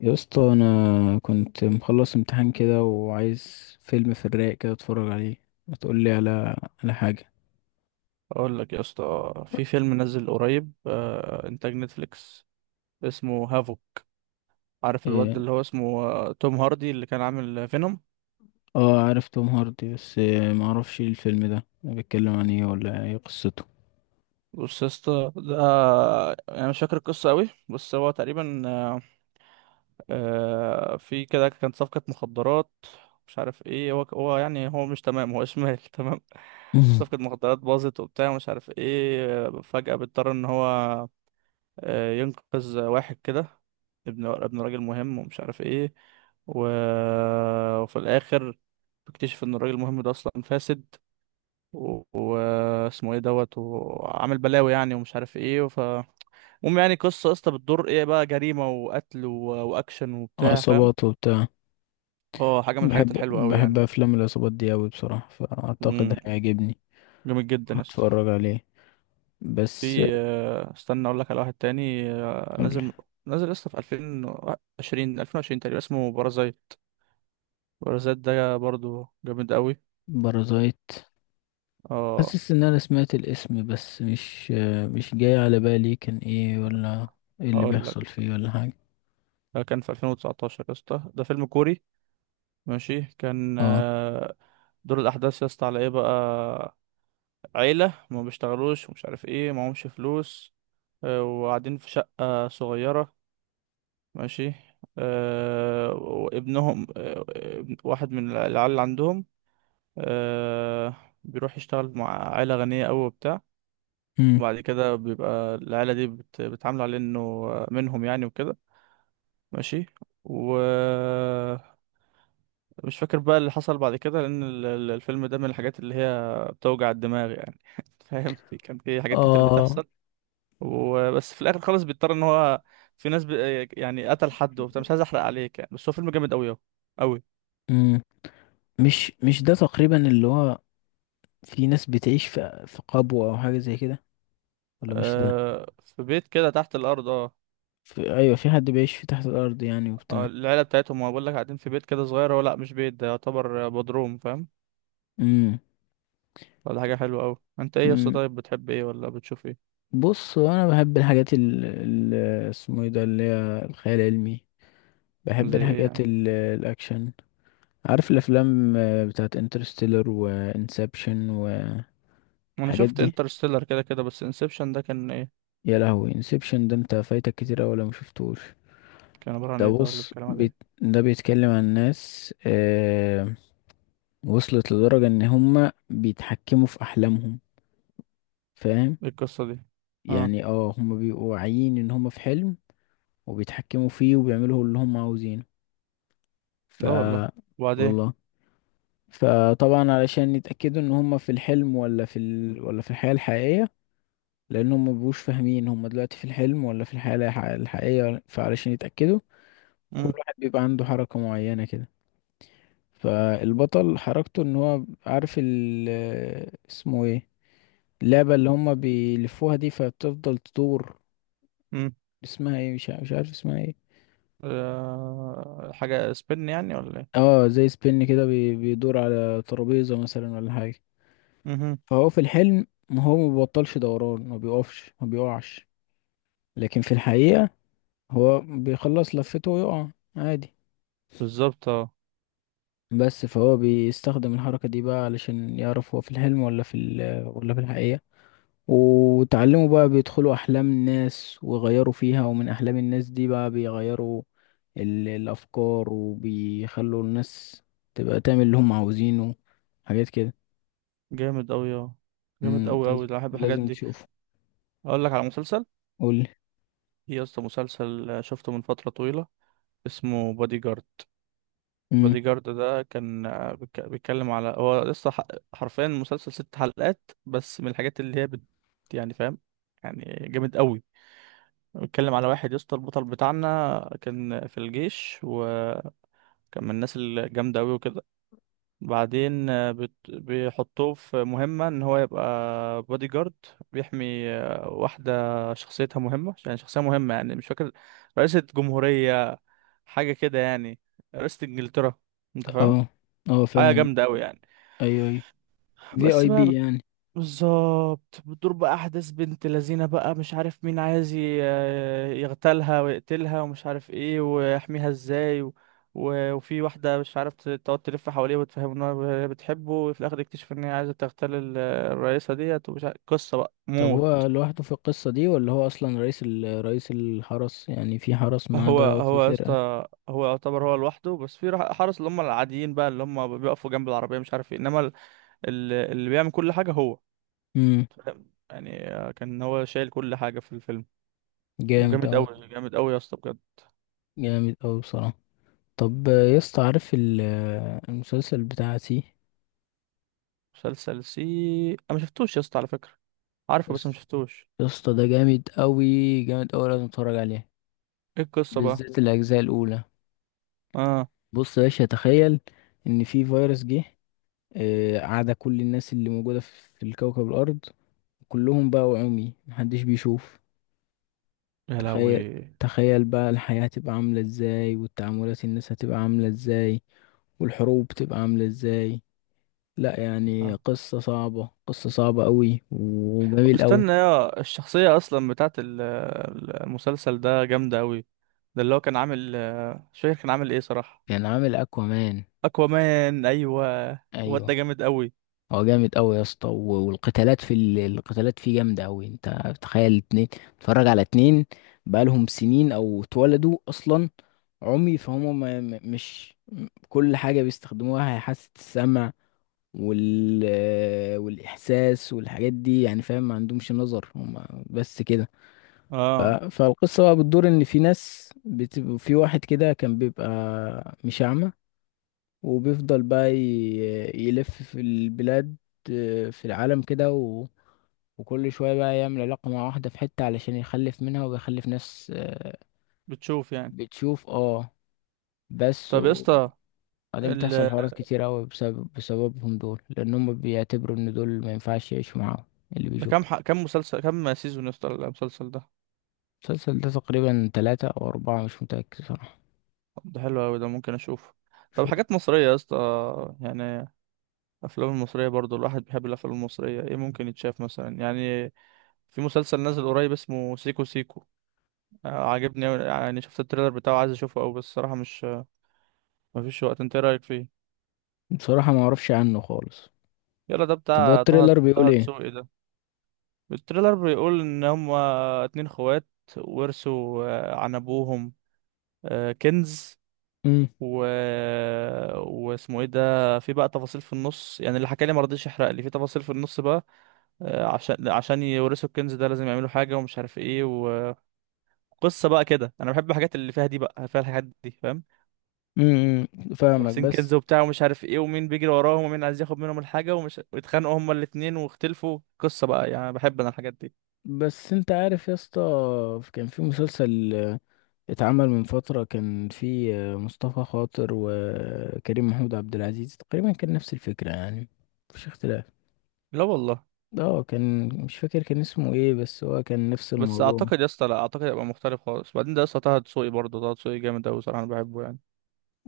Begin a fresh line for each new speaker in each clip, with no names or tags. يا اسطى، انا كنت مخلص امتحان كده وعايز فيلم في الرايق كده اتفرج عليه. ما تقول لي على حاجه.
اقول لك يا اسطى، في فيلم نزل قريب انتاج نتفليكس اسمه هافو. عارف الواد
إيه،
اللي هو اسمه توم هاردي اللي كان عامل فينوم.
اه، عارف توم هاردي، بس ما اعرفش إيه الفيلم ده بيتكلم عن ايه ولا ايه قصته.
بص يا اسطى ده انا مش فاكر القصه قوي، بس هو تقريبا في كده كانت صفقه مخدرات. مش عارف ايه هو يعني، هو مش تمام، هو شمال تمام.
مم.
صفقه مخدرات باظت وبتاع مش عارف ايه، فجاه بيضطر ان هو ينقذ واحد كده، ابن راجل مهم ومش عارف ايه و... وفي الاخر بيكتشف ان الراجل المهم ده اصلا فاسد واسمه ايه دوت وعامل بلاوي يعني ومش عارف ايه. ف المهم يعني، قصة بتدور ايه بقى، جريمة وقتل و... واكشن وبتاع، فاهم.
عصابات وبتاع.
اه حاجة من الحاجات
بحب
الحلوة قوي
بحب
يعني.
افلام العصابات دي اوي بصراحه، فاعتقد
امم.
هيعجبني.
جامد جدا يا اسطى.
هتفرج عليه. بس
في استنى اقول لك على واحد تاني،
قول.
نازل نازل لسه في 2020 تقريبا اسمه بارازايت. باراسات ده برضو جامد قوي.
بارازايت.
اه
حاسس ان انا سمعت الاسم، بس مش جاي على بالي كان ايه، ولا ايه اللي
هقول لك،
بيحصل فيه، ولا حاجه.
ده كان في 2019 يا اسطى، ده فيلم كوري ماشي كان
اه.
دور الاحداث يا اسطى على ايه بقى. عيله ما بيشتغلوش ومش عارف ايه معهمش فلوس، وقاعدين في شقه صغيره ماشي. وابنهم واحد من العيال اللي عندهم، آه، بيروح يشتغل مع عيله غنيه قوي وبتاع.
امم.
وبعد كده بيبقى العيله دي بتعامله على انه منهم يعني وكده ماشي. ومش فاكر بقى اللي حصل بعد كده لأن الفيلم ده من الحاجات اللي هي بتوجع الدماغ يعني. فاهم، في كان في حاجات كتير
اه.
بتحصل. وبس في الآخر خالص بيضطر إن هو في ناس ب... يعني قتل حد وبتاع، مش عايز أحرق عليك يعني، بس هو فيلم جامد أوي أهو، أوي.
امم مش ده تقريبا اللي هو في ناس بتعيش في قبو او حاجه زي كده، ولا مش ده.
أه، في بيت كده تحت الأرض اه.
ايوه، في حد بيعيش في تحت الارض يعني وبتاع.
العيلة بتاعتهم ما بقول لك قاعدين في بيت كده صغير، هو لأ مش بيت ده يعتبر بدروم فاهم.
امم.
ولا حاجة حلوة أوي. أنت إيه يا اسطى؟
امم.
طيب بتحب إيه ولا بتشوف إيه؟
بص، هو انا بحب الحاجات اسمه ايه ده اللي هي الخيال العلمي. بحب
زي إيه
الحاجات
يعني؟
الاكشن. عارف الافلام بتاعت انترستيلر وانسبشن
ما انا
والحاجات
شفت
دي.
انترستيلر كده كده، بس انسبشن ده كان ايه؟
يا لهوي، انسبشن ده انت فايتك كتير أوي لو مشفتوش.
كان عبارة عن
ده
ايه ده، ولا
بص،
بيتكلم عن ايه؟
ده بيتكلم عن ناس وصلت لدرجة ان هما بيتحكموا في احلامهم، فاهم؟
ايه القصة دي؟ اه.
يعني اه، هما بيبقوا واعيين ان هما في حلم، وبيتحكموا فيه وبيعملوا اللي هما عاوزينه. ف
لا والله. وبعدين؟
والله. فطبعا علشان يتأكدوا ان هما في الحلم ولا ولا في الحياة الحقيقية، لان هما مبيبقوش فاهمين هما دلوقتي في الحلم ولا في الحياة الحقيقية، فعلشان يتأكدوا كل
امم.
واحد بيبقى عنده حركة معينة كده. فالبطل حركته ان هو عارف اسمه ايه اللعبة اللي هما بيلفوها دي، فبتفضل تدور.
امم.
اسمها ايه، مش عارف اسمها ايه.
آه حاجة سبين يعني ولا ايه؟
اه، زي سبين كده، بيدور على ترابيزة مثلا ولا حاجة.
امم.
فهو في الحلم ما هو ما بيبطلش دوران، ما بيقفش، ما بيقعش. لكن في الحقيقة هو بيخلص لفته ويقع عادي،
بالظبط اه.
بس. فهو بيستخدم الحركة دي بقى علشان يعرف هو في الحلم ولا في ولا في الحقيقة. وتعلموا بقى بيدخلوا أحلام الناس ويغيروا فيها، ومن أحلام الناس دي بقى بيغيروا الأفكار، وبيخلوا الناس تبقى تعمل اللي هم عاوزينه، حاجات كده.
جامد اوي اه. جامد اوي اوي،
لازم
ده بحب الحاجات
لازم
دي.
تشوفه.
اقول لك على مسلسل.
قولي.
في يا اسطى مسلسل شفته من فترة طويلة، اسمه بادي جارد.
مم.
بادي جارد ده كان بيتكلم على هو لسه حرفيا مسلسل ست حلقات بس، من الحاجات اللي هي بت... يعني فاهم، يعني جامد قوي. بتكلم على واحد يا اسطى، البطل بتاعنا كان في الجيش وكان من الناس الجامدة أوي وكده. بعدين بيحطوه في مهمة إن هو يبقى بودي جارد، بيحمي واحدة شخصيتها مهمة يعني، شخصية مهمة يعني، مش فاكر، رئيسة جمهورية حاجة كده يعني، رئيسة إنجلترا. أنت فاهم؟
اه اه،
حاجة
فاهم.
جامدة أوي يعني.
أيوه أيوه. في
بس
أي
بقى،
بي يعني.
بالظبط بتدور بقى احداث بنت لذينه بقى مش عارف مين عايز يغتالها ويقتلها ومش عارف ايه ويحميها ازاي و... و... وفي واحده مش عارف تقعد تلف حواليه وتفهمه ان هي بتحبه، وفي الاخر يكتشف ان هي عايزه تغتال الرئيسه ديت ومش عارف قصه بقى
طب
موت.
هو لوحده في القصة دي ولا هو أصلا رئيس رئيس الحرس يعني؟ في حرس معاه
هو
بقى وفي
هو يا
فرقة.
اسطى هو يعتبر هو لوحده، بس في حرس اللي هم العاديين بقى اللي هم بيقفوا جنب العربيه مش عارف ايه، انما اللي بيعمل كل حاجه هو.
مم.
فاهم؟ يعني كان هو شايل كل حاجه في الفيلم.
جامد
وجامد
أوي.
قوي جامد قوي يا اسطى بجد.
جامد أوي بصراحة. طب يا اسطى، عارف المسلسل بتاع سي.
مسلسل سي. انا ما شفتوش يا اسطى على فكره،
يا
عارفه بس ما
اسطى،
شفتوش.
يا اسطى، ده جامد قوي. جامد قوي، لازم تتفرج عليه،
ايه القصه بقى؟
بالذات الاجزاء الاولى.
اه.
بص يا باشا، تخيل ان في فيروس جه، عاد كل الناس اللي موجوده في الكوكب الارض كلهم بقوا عمي، محدش بيشوف.
يا
تخيل.
لهوي.
تخيل بقى الحياه هتبقى عامله ازاي، والتعاملات الناس هتبقى عامله ازاي، والحروب تبقى عامله ازاي. لا يعني،
آه.
قصه صعبه، قصه صعبه قوي وجميل قوي.
استنى، يا الشخصيه اصلا بتاعت المسلسل ده جامده قوي. ده اللي هو كان عامل مش فاكر كان عامل ايه صراحه.
كان عامل اكوامان.
اكوامان ايوه. الواد
ايوه.
ده جامد قوي.
هو جامد قوي يا اسطى، والقتالات في القتالات فيه جامده قوي. انت تخيل اتنين تتفرج على اتنين بقالهم سنين او اتولدوا اصلا عمي، فهم ما ما- مش م- كل حاجه بيستخدموها هي حاسه السمع وال والاحساس والحاجات دي يعني، فاهم؟ ما عندهمش نظر هم، بس كده.
اه.
فالقصه بقى بتدور ان في ناس في واحد كده كان بيبقى مش اعمى، وبيفضل بقى يلف في البلاد، في العالم كده، وكل شوية بقى يعمل علاقة مع واحدة في حتة علشان يخلف منها، وبيخلف ناس
بتشوف يعني.
بتشوف. اه، بس.
طب يا اسطى
وبعدين بتحصل
ال...
حوارات كتير أوي بسببهم دول، لأن هم بيعتبروا إن دول ما ينفعش يعيشوا معاهم اللي
ده
بيشوفوا.
كام كام مسلسل، كام سيزون يا اسطى المسلسل ده؟
المسلسل ده تقريبا تلاتة أو أربعة، مش متأكد صراحة.
ده حلو قوي، ده ممكن اشوفه. طب
شوف.
حاجات مصريه يا اسطى يعني، الافلام المصريه برضو الواحد بيحب الافلام المصريه، ايه ممكن يتشاف مثلا يعني؟ في مسلسل نازل قريب اسمه سيكو سيكو، عاجبني أوي، يعني شفت التريلر بتاعه عايز اشوفه أوي، بس الصراحه مش مفيش وقت. انت ايه رايك فيه؟
بصراحة ما أعرفش عنه خالص.
يلا ده
طب هو
بتاع طه
التريلر بيقول
طه
إيه؟
دسوقي ده. التريلر بيقول ان هما اتنين اخوات ورثوا عن ابوهم كنز
امم.
و... واسمه ايه ده، في بقى تفاصيل في النص يعني، اللي حكى لي ما رضيش يحرق لي في تفاصيل في النص بقى. عشان عشان يورثوا الكنز ده لازم يعملوا حاجة ومش عارف ايه، قصه بقى كده. انا بحب الحاجات اللي فيها دي بقى فيها الحاجات دي فاهم.
امم فاهمك،
وارسين
بس.
كنز وبتاع ومش عارف ايه، ومين بيجري وراهم ومين عايز ياخد منهم الحاجه ومش، واتخانقوا هما الاتنين واختلفوا، قصه بقى يعني، بحب انا الحاجات دي.
بس انت عارف يا اسطى، كان في مسلسل اتعمل من فترة، كان في مصطفى خاطر وكريم محمود عبد العزيز، تقريبا كان نفس الفكرة يعني، مفيش اختلاف.
لا والله.
اه، كان، مش فاكر كان اسمه ايه، بس هو كان نفس
بس
الموضوع.
اعتقد يا اسطى، لا اعتقد هيبقى مختلف خالص. بعدين ده يا اسطى طه دسوقي، برضه طه دسوقي جامد اوي صراحه انا بحبه يعني.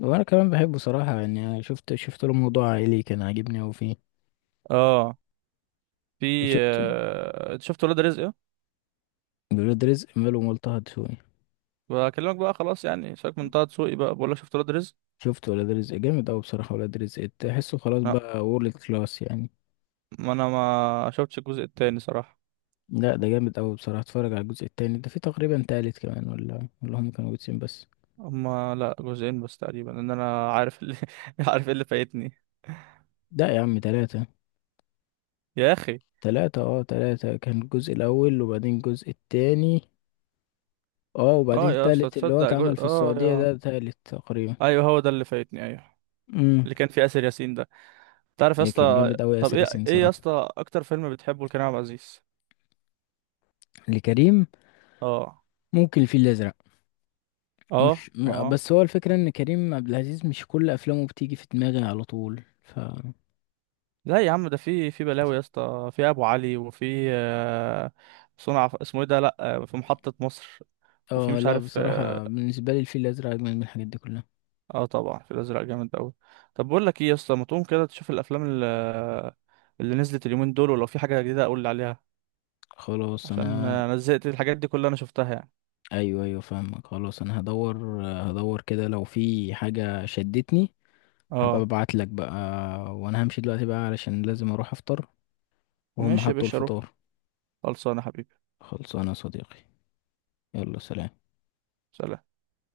وانا كمان بحبه صراحة يعني. أنا شفت له موضوع عائلي كان عاجبني اوي فيه.
اه. في
وشفت
انت شفت ولاد رزق؟ اه.
ولاد رزق ماله ملطه دسوقي.
بكلمك بقى خلاص يعني، سيبك من طه دسوقي بقى، بقول لك شفت ولاد رزق.
شفت ولاد رزق، جامد اوي بصراحة. ولاد رزق تحسه خلاص
لا،
بقى وورلد كلاس يعني.
ما انا ما شفتش الجزء التاني صراحه.
لا ده جامد أوي بصراحة، اتفرج على الجزء التاني ده. في تقريبا تالت كمان ولا هم كانوا جزئين بس؟
هما لا جزئين بس تقريبا ان انا عارف اللي عارف ايه اللي فايتني.
لا يا عم، تلاتة.
يا اخي
تلاتة اه، تلاتة، كان الجزء الأول وبعدين الجزء التاني، اه، وبعدين
اه يا اسطى
التالت اللي هو
تصدق،
اتعمل
جزء
في
اه
السعودية
يا،
ده، تالت تقريبا.
ايوه هو ده اللي فايتني ايوه.
امم.
اللي كان فيه اسر ياسين ده، تعرف يا
إيه، كان
اسطى.
جامد أوي
طب
ياسر
ايه
ياسين
ايه يا
صراحة.
اسطى اكتر فيلم بتحبه لكريم عبد العزيز؟
لكريم.
اه
ممكن الفيل الأزرق.
اه.
مش م-
اه
بس هو الفكرة إن كريم عبد العزيز مش كل أفلامه بتيجي في دماغي على طول.
لا يا عم ده في في بلاوي يا اسطى، في ابو علي وفي صنع اسمه ايه ده لا في محطة مصر. وفي
اه.
مش
لا
عارف
بصراحة بالنسبة لي الفيل الأزرق أجمل من الحاجات دي كلها.
اه طبعا في الازرق جامد قوي. طب بقول لك ايه يا اسطى، ما تقوم كده تشوف الافلام اللي, اللي نزلت اليومين دول ولو في حاجه جديده اقول لي عليها،
خلاص
عشان
أنا.
انا زهقت الحاجات دي كلها انا شفتها يعني.
ايوه ايوه فاهمك، خلاص انا هدور. هدور كده لو في حاجة شدتني، هبقى
اه.
ببعت لك بقى. وانا همشي دلوقتي بقى، علشان لازم اروح افطر وهم
ماشي يا
حطوا
باشا روح.
الفطار.
خلصانه يا حبيبي.
خلصانه يا صديقي. يلا، سلام.
سلام.